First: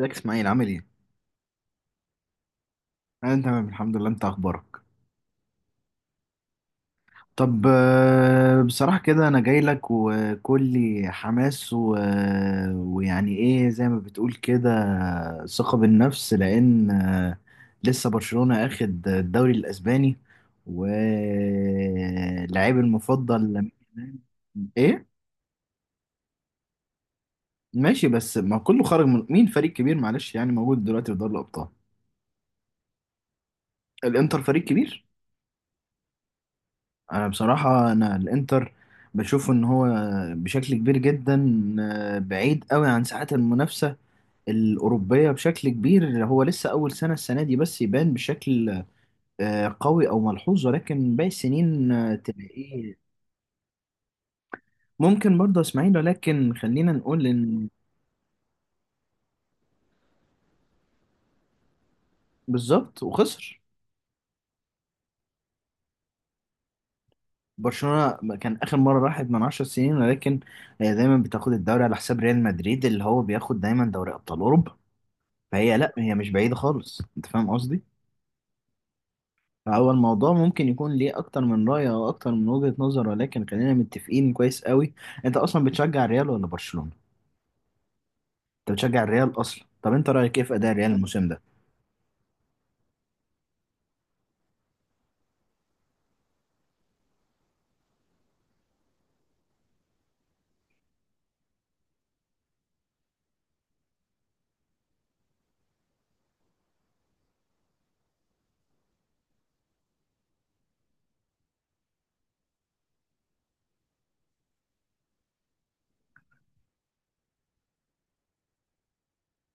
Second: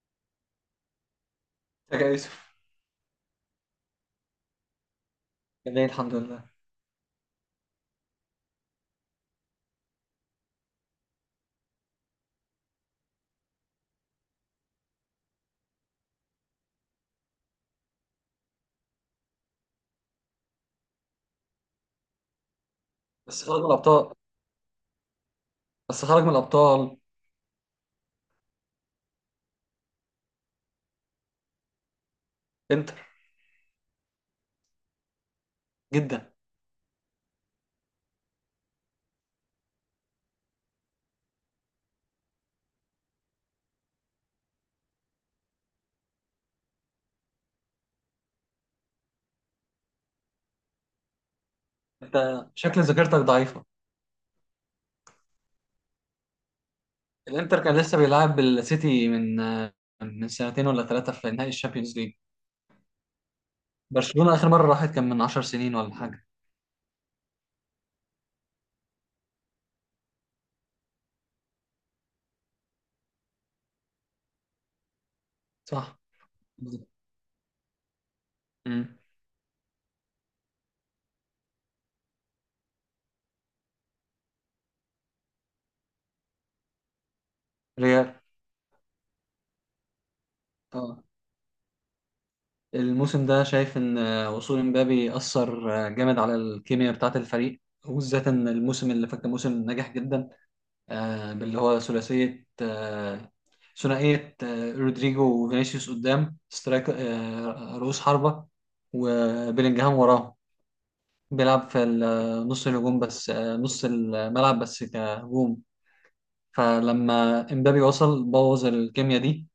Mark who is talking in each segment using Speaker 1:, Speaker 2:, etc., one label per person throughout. Speaker 1: ازيك اسماعيل؟ عامل ايه؟
Speaker 2: ازيك يا يوسف.
Speaker 1: انا تمام الحمد لله. انت اخبارك؟
Speaker 2: كان ليه الحمد لله.
Speaker 1: طب بصراحة كده انا جاي لك وكلي حماس ويعني ايه زي ما بتقول كده، ثقة بالنفس لان لسه برشلونة اخد الدوري الاسباني ولاعيب
Speaker 2: بس
Speaker 1: المفضل
Speaker 2: خرج من
Speaker 1: لامين
Speaker 2: الابطال.
Speaker 1: يامال. ايه؟
Speaker 2: بس خرج من الابطال.
Speaker 1: ماشي، بس ما كله خرج. من مين فريق كبير؟ معلش، يعني موجود دلوقتي في دوري الابطال.
Speaker 2: انتر.
Speaker 1: الانتر فريق كبير.
Speaker 2: جدا.
Speaker 1: انا بصراحة انا الانتر بشوف ان هو بشكل كبير جدا بعيد قوي عن ساعات المنافسة الأوروبية بشكل كبير. هو لسه أول سنة، السنة دي بس يبان بشكل قوي أو ملحوظ، ولكن باقي السنين
Speaker 2: انت شكل
Speaker 1: تلاقيه.
Speaker 2: ذاكرتك ضعيفه.
Speaker 1: ممكن برضه إسماعيل، ولكن خلينا نقول
Speaker 2: الانتر
Speaker 1: إن
Speaker 2: كان لسه بيلعب السيتي من سنتين ولا ثلاثه في نهائي الشامبيونز ليج.
Speaker 1: بالظبط وخسر.
Speaker 2: برشلونه اخر مره راحت كان من 10 سنين ولا حاجه.
Speaker 1: برشلونة كان آخر مرة راحت من 10 سنين، ولكن هي دايما بتاخد الدوري على حساب ريال مدريد اللي هو بياخد دايما دوري أبطال أوروبا. فهي لا،
Speaker 2: صح.
Speaker 1: هي مش بعيدة خالص. أنت فاهم قصدي؟
Speaker 2: امم.
Speaker 1: هو الموضوع ممكن يكون ليه اكتر من رأي او اكتر من وجهة نظر، ولكن خلينا متفقين كويس قوي. انت اصلا بتشجع الريال ولا برشلونة؟
Speaker 2: ريال.
Speaker 1: انت بتشجع الريال اصلا. طب انت رأيك ايه في اداء الريال
Speaker 2: اه.
Speaker 1: الموسم ده؟
Speaker 2: الموسم ده شايف ان وصول امبابي اثر جامد على الكيمياء بتاعه الفريق، وبالذات ان الموسم اللي فات كان موسم ناجح جدا، باللي هو ثلاثية، ثنائية، رودريجو وفينيسيوس قدام سترايك، رؤوس حربة وبيلينجهام وراهم. بيلعب في نص الهجوم بس، نص الملعب بس كهجوم. فلما امبابي وصل بوظ الكيمياء دي،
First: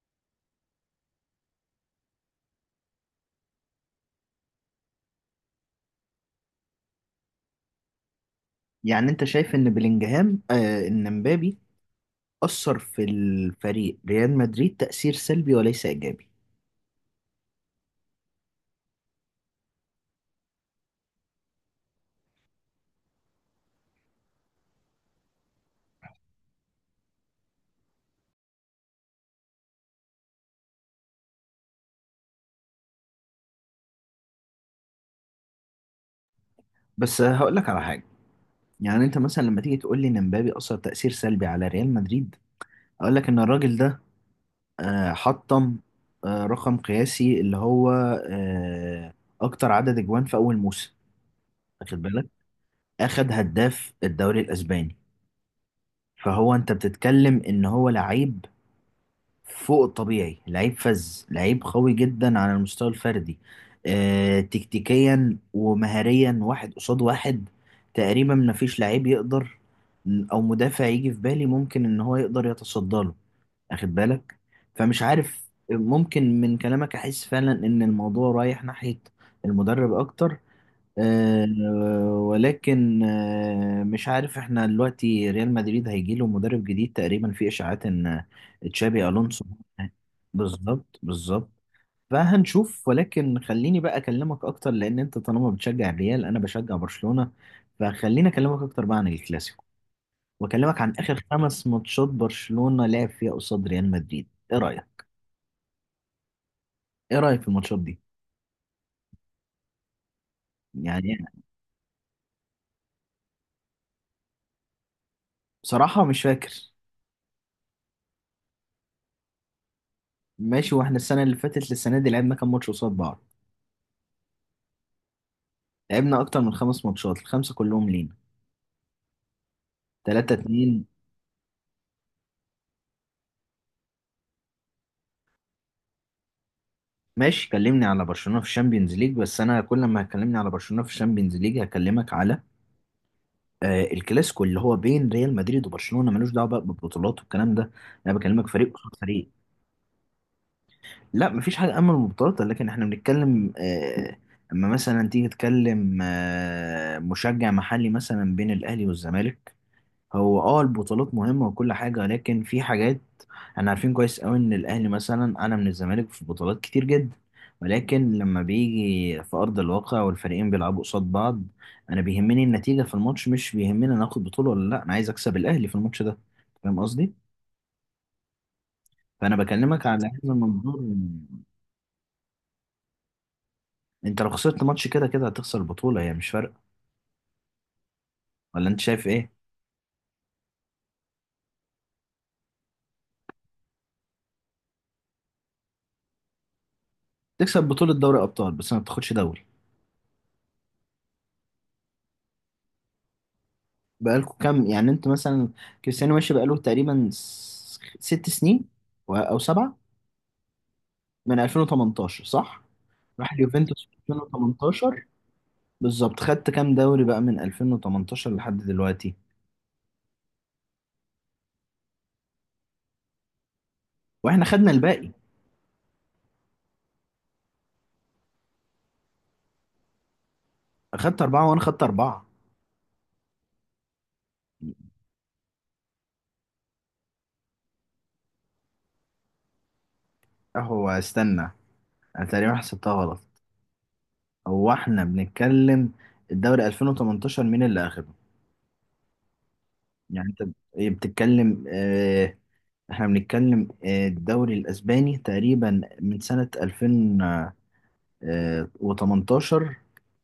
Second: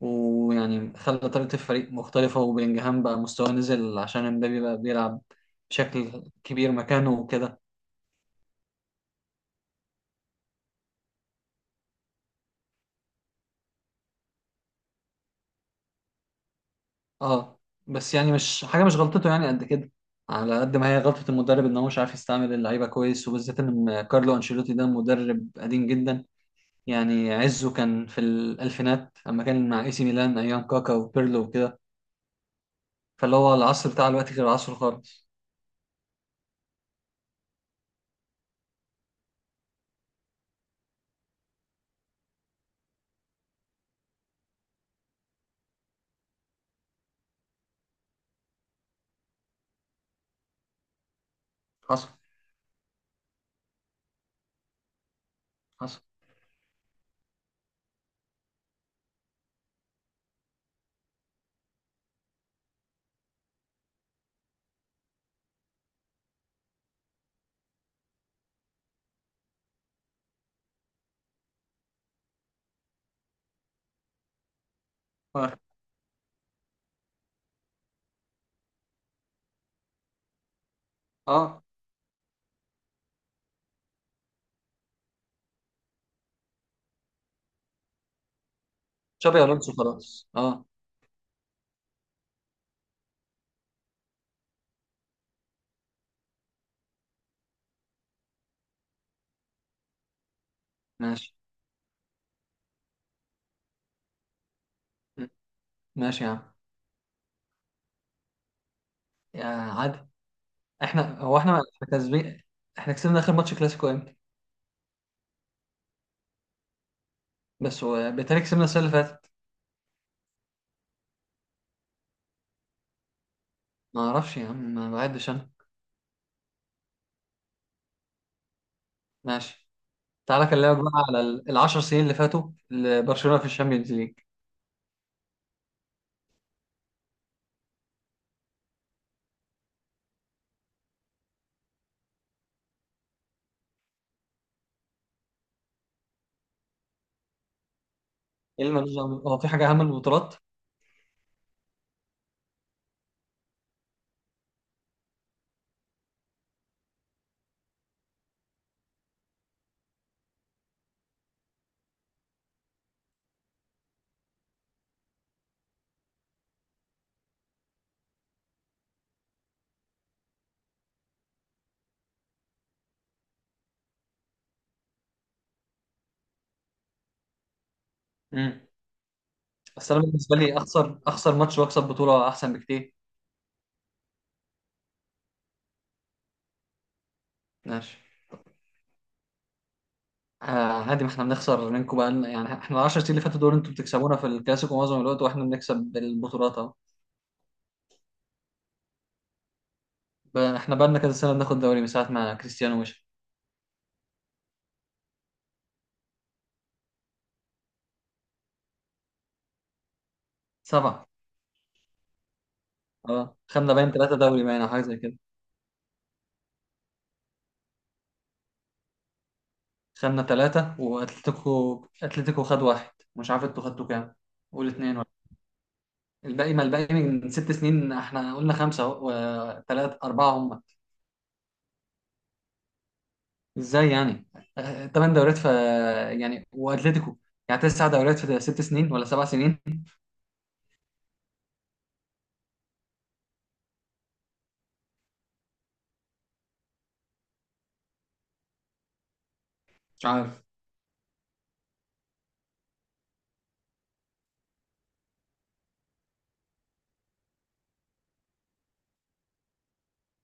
Speaker 2: ويعني خلى طريقة الفريق مختلفة وبيلينجهام بقى مستواه نزل عشان امبابي بقى بيلعب بشكل كبير مكانه وكده.
Speaker 1: يعني انت شايف ان بلينجهام ان مبابي اثر في الفريق ريال مدريد تأثير سلبي وليس ايجابي؟
Speaker 2: اه. بس يعني مش حاجه، مش غلطته يعني قد كده، على قد ما هي غلطه المدرب ان هو مش عارف يستعمل اللعيبه كويس، وبالذات ان كارلو انشيلوتي ده مدرب قديم جدا. يعني عزه كان في الالفينات اما كان مع اي سي ميلان ايام كاكا وبيرلو وكده. فاللي هو العصر بتاع الوقت غير عصره خالص.
Speaker 1: بس هقول لك على حاجة. يعني انت مثلا لما تيجي تقول لي ان مبابي اثر تأثير سلبي على ريال مدريد، اقول لك ان الراجل ده حطم رقم قياسي اللي هو آه، اكتر عدد اجوان في اول موسم، واخد
Speaker 2: حصل.
Speaker 1: بالك؟ اخد هداف الدوري الاسباني.
Speaker 2: حصل.
Speaker 1: فهو انت بتتكلم ان هو لعيب فوق الطبيعي، لعيب فذ، لعيب قوي جدا على المستوى الفردي. تكتيكيا ومهاريا واحد قصاد واحد تقريبا مفيش لعيب يقدر او مدافع يجي في بالي ممكن ان هو يقدر يتصدى له، واخد بالك؟ فمش عارف،
Speaker 2: اه.
Speaker 1: ممكن من كلامك احس فعلا ان الموضوع رايح ناحية المدرب اكتر. آه،
Speaker 2: اه.
Speaker 1: ولكن مش عارف، احنا دلوقتي ريال مدريد هيجي له مدرب جديد تقريبا في اشاعات ان تشابي
Speaker 2: تشابي
Speaker 1: الونسو.
Speaker 2: الونسو خلاص اه.
Speaker 1: بالظبط بالظبط. فهنشوف، ولكن خليني بقى اكلمك اكتر لان انت طالما بتشجع الريال انا بشجع برشلونة. فخليني اكلمك اكتر بقى عن الكلاسيكو، واكلمك عن اخر
Speaker 2: ماشي.
Speaker 1: 5 ماتشات برشلونة لعب فيها قصاد ريال مدريد. ايه رايك؟
Speaker 2: ماشي يا عم.
Speaker 1: ايه رايك في الماتشات دي؟
Speaker 2: يا عادي.
Speaker 1: يعني
Speaker 2: احنا
Speaker 1: أنا
Speaker 2: هو احنا احنا كسبين. احنا كسبنا اخر ماتش كلاسيكو امتى؟
Speaker 1: بصراحة مش فاكر.
Speaker 2: بالتالي كسبنا السنه اللي فاتت.
Speaker 1: ماشي، واحنا السنة اللي فاتت للسنة دي لعبنا كام ماتش قصاد بعض؟
Speaker 2: ما اعرفش يا عم، ما بعدش انا.
Speaker 1: لعبنا اكتر من خمس ماتشات، الخمسة كلهم لينا.
Speaker 2: ماشي.
Speaker 1: 3
Speaker 2: تعالى اكلمك
Speaker 1: 2
Speaker 2: بقى على العشر سنين اللي فاتوا لبرشلونه في الشامبيونز ليج.
Speaker 1: ماشي، كلمني على برشلونة في الشامبيونز ليج، بس انا كل ما هتكلمني على برشلونة في الشامبيونز ليج هكلمك على الكلاسيكو اللي هو بين ريال مدريد وبرشلونة، ملوش دعوة بقى بالبطولات والكلام ده. انا بكلمك
Speaker 2: ايه
Speaker 1: فريق
Speaker 2: اللي ملوش
Speaker 1: قصاد
Speaker 2: دعوة
Speaker 1: فريق.
Speaker 2: بيه؟ هو في حاجه اهم من البطولات؟
Speaker 1: لا مفيش حاجة أمن مبتكرة، لكن احنا بنتكلم أما مثلا تيجي تتكلم مشجع محلي مثلا بين الأهلي والزمالك، هو اه البطولات مهمة وكل حاجة، لكن في حاجات. احنا عارفين كويس أوي إن الأهلي مثلا أعلى من الزمالك في بطولات كتير جدا، ولكن لما بيجي في أرض الواقع والفريقين بيلعبوا قصاد بعض أنا بيهمني النتيجة في الماتش، مش بيهمني أنا آخد بطولة ولا لأ، أنا عايز أكسب الأهلي في الماتش ده. فاهم قصدي؟
Speaker 2: امم.
Speaker 1: فأنا بكلمك
Speaker 2: بس انا
Speaker 1: على هذا
Speaker 2: بالنسبه لي
Speaker 1: المنظور.
Speaker 2: اخسر اخسر ماتش واكسب بطوله احسن بكتير.
Speaker 1: انت لو خسرت ماتش كده كده هتخسر البطولة، هي مش فارقة.
Speaker 2: ماشي.
Speaker 1: ولا انت شايف ايه؟
Speaker 2: آه. عادي، ما احنا بنخسر منكم بقى يعني احنا العشر سنين اللي فاتوا دول انتوا بتكسبونا في الكلاسيكو معظم الوقت واحنا بنكسب بالبطولات اهو.
Speaker 1: تكسب بطولة دوري ابطال بس ما بتاخدش دوري.
Speaker 2: احنا بقى لنا كذا سنه بناخد دوري من ساعه ما كريستيانو مشي.
Speaker 1: بقالكوا كام؟ يعني انت مثلا كريستيانو ماشي بقاله تقريبا 6 سنين او سبعة.
Speaker 2: سبعه.
Speaker 1: من 2018 صح؟ راح
Speaker 2: اه خدنا
Speaker 1: اليوفنتوس
Speaker 2: باين
Speaker 1: في
Speaker 2: ثلاثه دوري، باين او حاجه زي
Speaker 1: 2018.
Speaker 2: كده.
Speaker 1: بالظبط، خدت كام دوري بقى من 2018 لحد دلوقتي؟
Speaker 2: خدنا ثلاثه، واتلتيكو، اتلتيكو خد واحد. مش عارف انتوا خدتوا كام.
Speaker 1: واحنا
Speaker 2: قول
Speaker 1: خدنا
Speaker 2: اتنين.
Speaker 1: الباقي.
Speaker 2: الباقي، ما الباقي من ست سنين، احنا قلنا خمسة اهو، وثلاثة أربعة هم.
Speaker 1: اخدت أربعة وانا خدت أربعة.
Speaker 2: ازاي يعني؟ تمن دوريات في. يعني وأتلتيكو. يعني تسع دوريات في ست سنين ولا سبع سنين.
Speaker 1: هو استنى، انا تقريبا حسبتها غلط. هو احنا بنتكلم الدوري 2018 مين اللي اخده؟
Speaker 2: مش
Speaker 1: يعني
Speaker 2: عارف.
Speaker 1: انت ايه بتتكلم احنا بنتكلم الدوري الاسباني تقريبا من سنة 2018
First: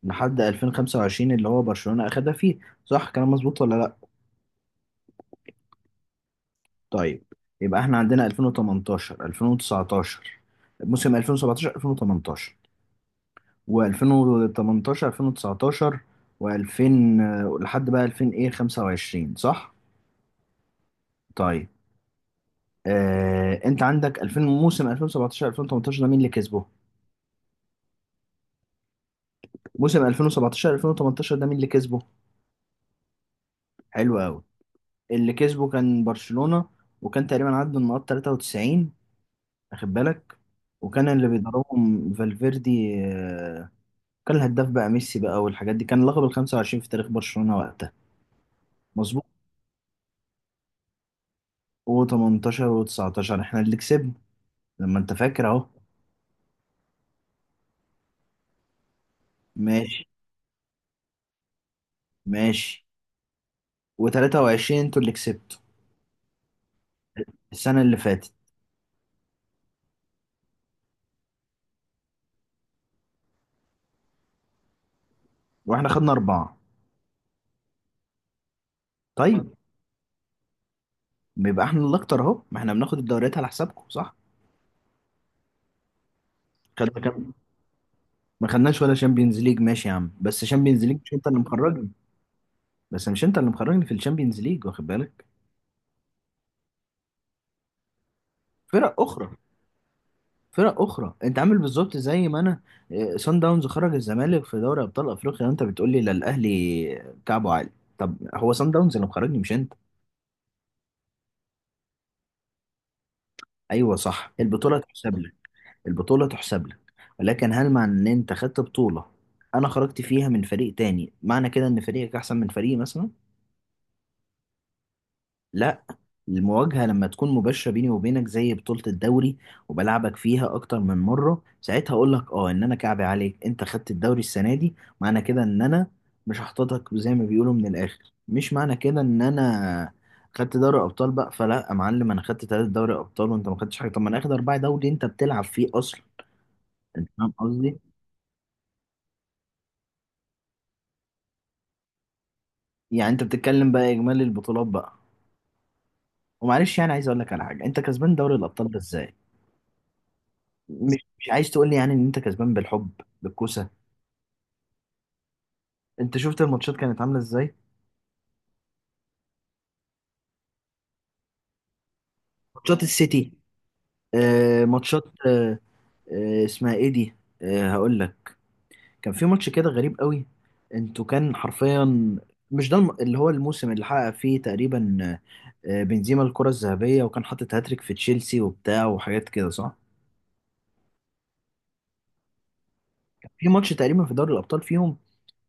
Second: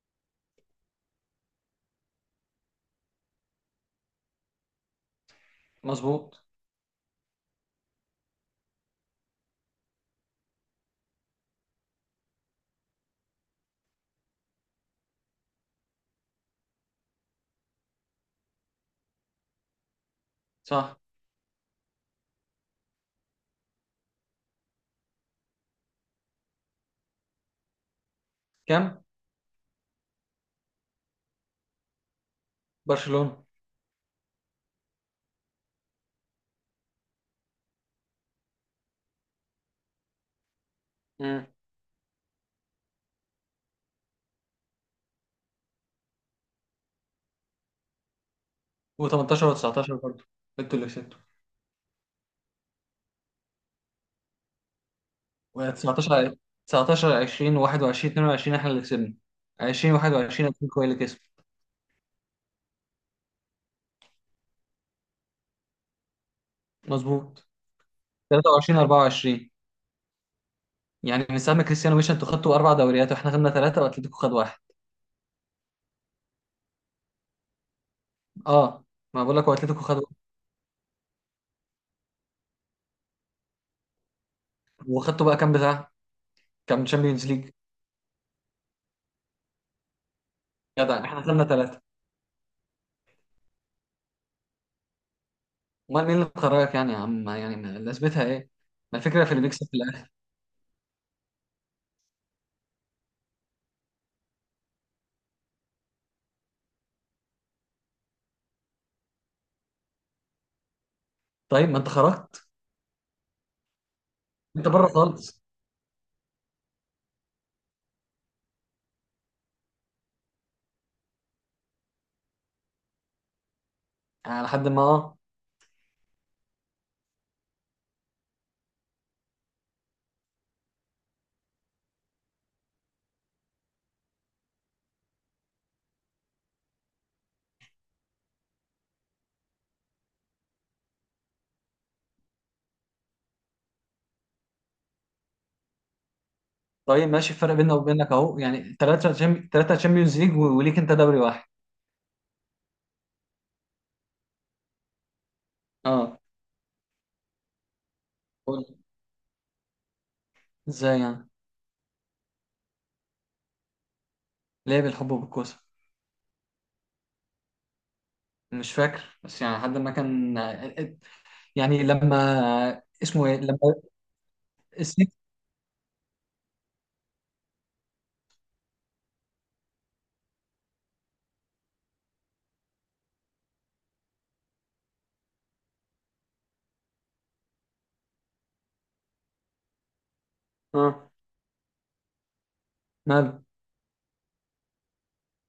Speaker 1: لحد 2025 اللي هو برشلونة اخدها فيه. صح، كلام مظبوط ولا لا؟
Speaker 2: مظبوط.
Speaker 1: طيب. يبقى احنا عندنا 2018 2019، موسم 2017 2018 و2018 2019 و2000 لحد بقى 2000 ايه 25، صح؟
Speaker 2: صح.
Speaker 1: طيب. انت عندك 2000 موسم 2017 2018 ده مين اللي كسبه؟
Speaker 2: كام.
Speaker 1: موسم 2017 2018 ده مين اللي كسبه؟
Speaker 2: برشلونة.
Speaker 1: حلو قوي. اللي كسبه كان برشلونة، وكان تقريبا عدى النقاط 93، واخد بالك؟ وكان اللي
Speaker 2: مم.
Speaker 1: بيدربهم فالفيردي. كان الهداف بقى ميسي بقى، والحاجات دي كان لقب ال 25 في تاريخ برشلونة وقتها. مظبوط.
Speaker 2: و18 و19 برضه انتوا اللي كسبتوا.
Speaker 1: و18 و19 احنا اللي كسبنا، لما انت فاكر اهو.
Speaker 2: و19، 19 20 21 22 احنا اللي كسبنا. 20
Speaker 1: ماشي
Speaker 2: 21 اتلتيكو هي اللي كسبت.
Speaker 1: ماشي. و23 انتوا اللي كسبتوا،
Speaker 2: مظبوط.
Speaker 1: السنة اللي فاتت.
Speaker 2: 23 24. يعني من ساعة ما كريستيانو مشى انتوا خدتوا أربع دوريات واحنا خدنا ثلاثة وأتلتيكو خد واحد.
Speaker 1: واحنا خدنا أربعة.
Speaker 2: اه. ما بقول لك
Speaker 1: طيب،
Speaker 2: هو اتلتيكو خدوا.
Speaker 1: بيبقى احنا الاكتر اهو، ما احنا بناخد الدوريات على حسابكم، صح؟
Speaker 2: وخدتوا بقى كام بتاع؟ كام
Speaker 1: خدنا
Speaker 2: تشامبيونز
Speaker 1: كام؟
Speaker 2: ليج؟
Speaker 1: ما خدناش ولا شامبيونز ليج، ماشي يا عم، بس شامبيونز ليج
Speaker 2: جدع
Speaker 1: مش
Speaker 2: احنا
Speaker 1: انت اللي
Speaker 2: خدنا ثلاثه.
Speaker 1: مخرجني. بس مش انت اللي مخرجني في الشامبيونز ليج، واخد بالك؟
Speaker 2: امال مين اللي خرجك يعني يا عم؟ يعني لازمتها ايه؟ ما
Speaker 1: فرق
Speaker 2: الفكره
Speaker 1: اخرى،
Speaker 2: في اللي بيكسب في الاخر.
Speaker 1: فرق اخرى. انت عامل بالظبط زي ما انا اه، سان داونز خرج الزمالك في دوري ابطال افريقيا وانت بتقول لي لا الاهلي كعبه عالي. طب هو سان داونز اللي مخرجني مش انت.
Speaker 2: طيب ما انت خرجت.
Speaker 1: ايوه صح،
Speaker 2: انت
Speaker 1: البطوله
Speaker 2: بره
Speaker 1: تحسب لك،
Speaker 2: خالص.
Speaker 1: البطوله تحسب لك. ولكن هل مع ان انت خدت بطوله، انا خرجت فيها من فريق تاني، معنى كده ان فريقك احسن من فريقي مثلا؟
Speaker 2: يعني لحد ما اه.
Speaker 1: لا. المواجهة لما تكون مباشرة بيني وبينك زي بطولة الدوري وبلعبك فيها أكتر من مرة، ساعتها أقول لك أه إن أنا كعبي عليك. أنت خدت الدوري السنة دي، معنى كده إن أنا مش هحططك زي ما بيقولوا من الآخر؟ مش معنى كده إن أنا خدت دوري أبطال بقى، فلا يا معلم، أنا خدت 3 دوري أبطال وأنت ما خدتش حاجة. طب ما أنا آخد 4 دوري أنت بتلعب فيه أصلا. أنت
Speaker 2: طيب
Speaker 1: فاهم
Speaker 2: ماشي. الفرق بيننا
Speaker 1: قصدي؟
Speaker 2: وبينك اهو يعني ثلاثه تشامبيونز ليج وليك انت دوري واحد.
Speaker 1: يعني أنت بتتكلم بقى إجمالي البطولات بقى.
Speaker 2: اه.
Speaker 1: ومعلش يعني عايز أقول لك على حاجة، أنت كسبان دوري
Speaker 2: قول.
Speaker 1: الأبطال ده إزاي؟
Speaker 2: ازاي
Speaker 1: مش
Speaker 2: يعني؟
Speaker 1: مش عايز تقول لي يعني ان انت كسبان بالحب بالكوسه؟
Speaker 2: ليه بالحب وبالكوسه؟
Speaker 1: انت شفت الماتشات كانت عامله ازاي؟
Speaker 2: مش فاكر، بس يعني لحد ما كان. يعني
Speaker 1: ماتشات
Speaker 2: لما. اسمه
Speaker 1: السيتي.
Speaker 2: ايه لما.
Speaker 1: ماتشات
Speaker 2: السيتي.
Speaker 1: اسمها ايه دي؟ هقول لك. كان في ماتش كده غريب قوي. انتوا كان حرفيا، مش ده اللي هو الموسم اللي حقق فيه تقريبا بنزيما الكرة الذهبية وكان حاطط هاتريك في تشيلسي وبتاع وحاجات كده، صح؟
Speaker 2: اه
Speaker 1: كان
Speaker 2: ماله.
Speaker 1: في ماتش تقريبا في دوري الأبطال فيهم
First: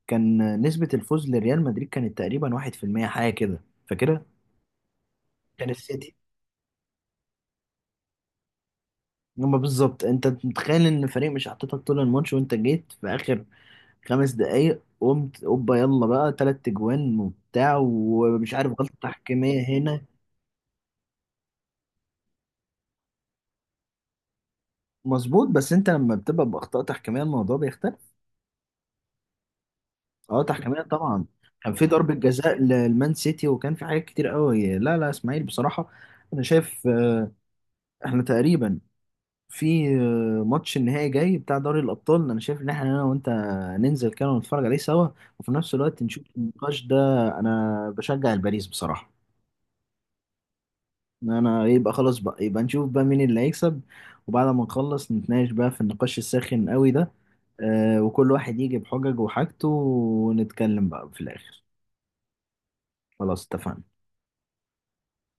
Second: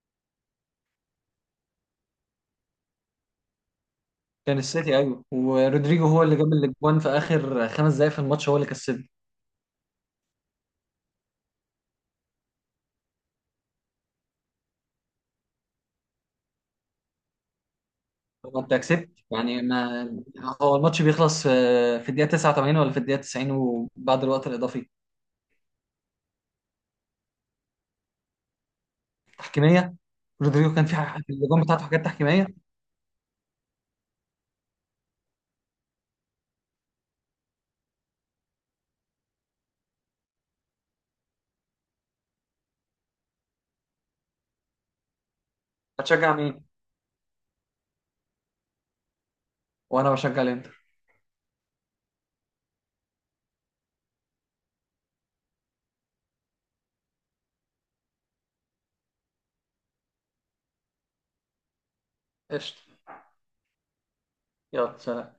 Speaker 1: كان نسبة الفوز لريال مدريد كانت تقريبا 1% حاجة كده، فاكرها؟
Speaker 2: كان السيتي ايوه،
Speaker 1: كان
Speaker 2: ورودريجو
Speaker 1: السيتي.
Speaker 2: هو اللي جاب الاجوان في اخر خمس دقايق في الماتش، هو اللي كسبه.
Speaker 1: هما بالظبط، انت متخيل ان الفريق مش حاططك طول الماتش وانت جيت في اخر 5 دقايق قمت اوبا يلا بقى تلات اجوان وبتاع، ومش
Speaker 2: طب
Speaker 1: عارف
Speaker 2: انت
Speaker 1: غلطة
Speaker 2: كسبت
Speaker 1: تحكيمية
Speaker 2: يعني
Speaker 1: هنا.
Speaker 2: ما. هو الماتش بيخلص في الدقيقه 89 ولا في الدقيقه 90 وبعد الوقت الاضافي.
Speaker 1: مظبوط، بس انت لما بتبقى باخطاء تحكيمية الموضوع بيختلف.
Speaker 2: تحكيميه.
Speaker 1: اه
Speaker 2: رودريجو
Speaker 1: تحكيمية
Speaker 2: كان في
Speaker 1: طبعا.
Speaker 2: الاجوان
Speaker 1: كان
Speaker 2: بتاعته
Speaker 1: في
Speaker 2: حاجات
Speaker 1: ضربة
Speaker 2: تحكيميه.
Speaker 1: جزاء للمان سيتي وكان في حاجات كتير قوي. لا لا اسماعيل بصراحة، انا شايف احنا تقريبا في ماتش النهائي جاي بتاع دوري الأبطال، أنا شايف إن إحنا أنا وأنت ننزل كده ونتفرج عليه سوا، وفي نفس الوقت نشوف
Speaker 2: هتشجع مين؟
Speaker 1: النقاش ده. أنا بشجع الباريس بصراحة.
Speaker 2: وانا بشجع الانتر.
Speaker 1: إن أنا يبقى خلاص بقى، يبقى نشوف بقى مين اللي هيكسب، وبعد ما نخلص نتناقش بقى في النقاش الساخن قوي ده، وكل واحد يجي بحجج وحاجته ونتكلم بقى في الآخر.
Speaker 2: قشطه.
Speaker 1: خلاص اتفقنا.
Speaker 2: يلا سلام.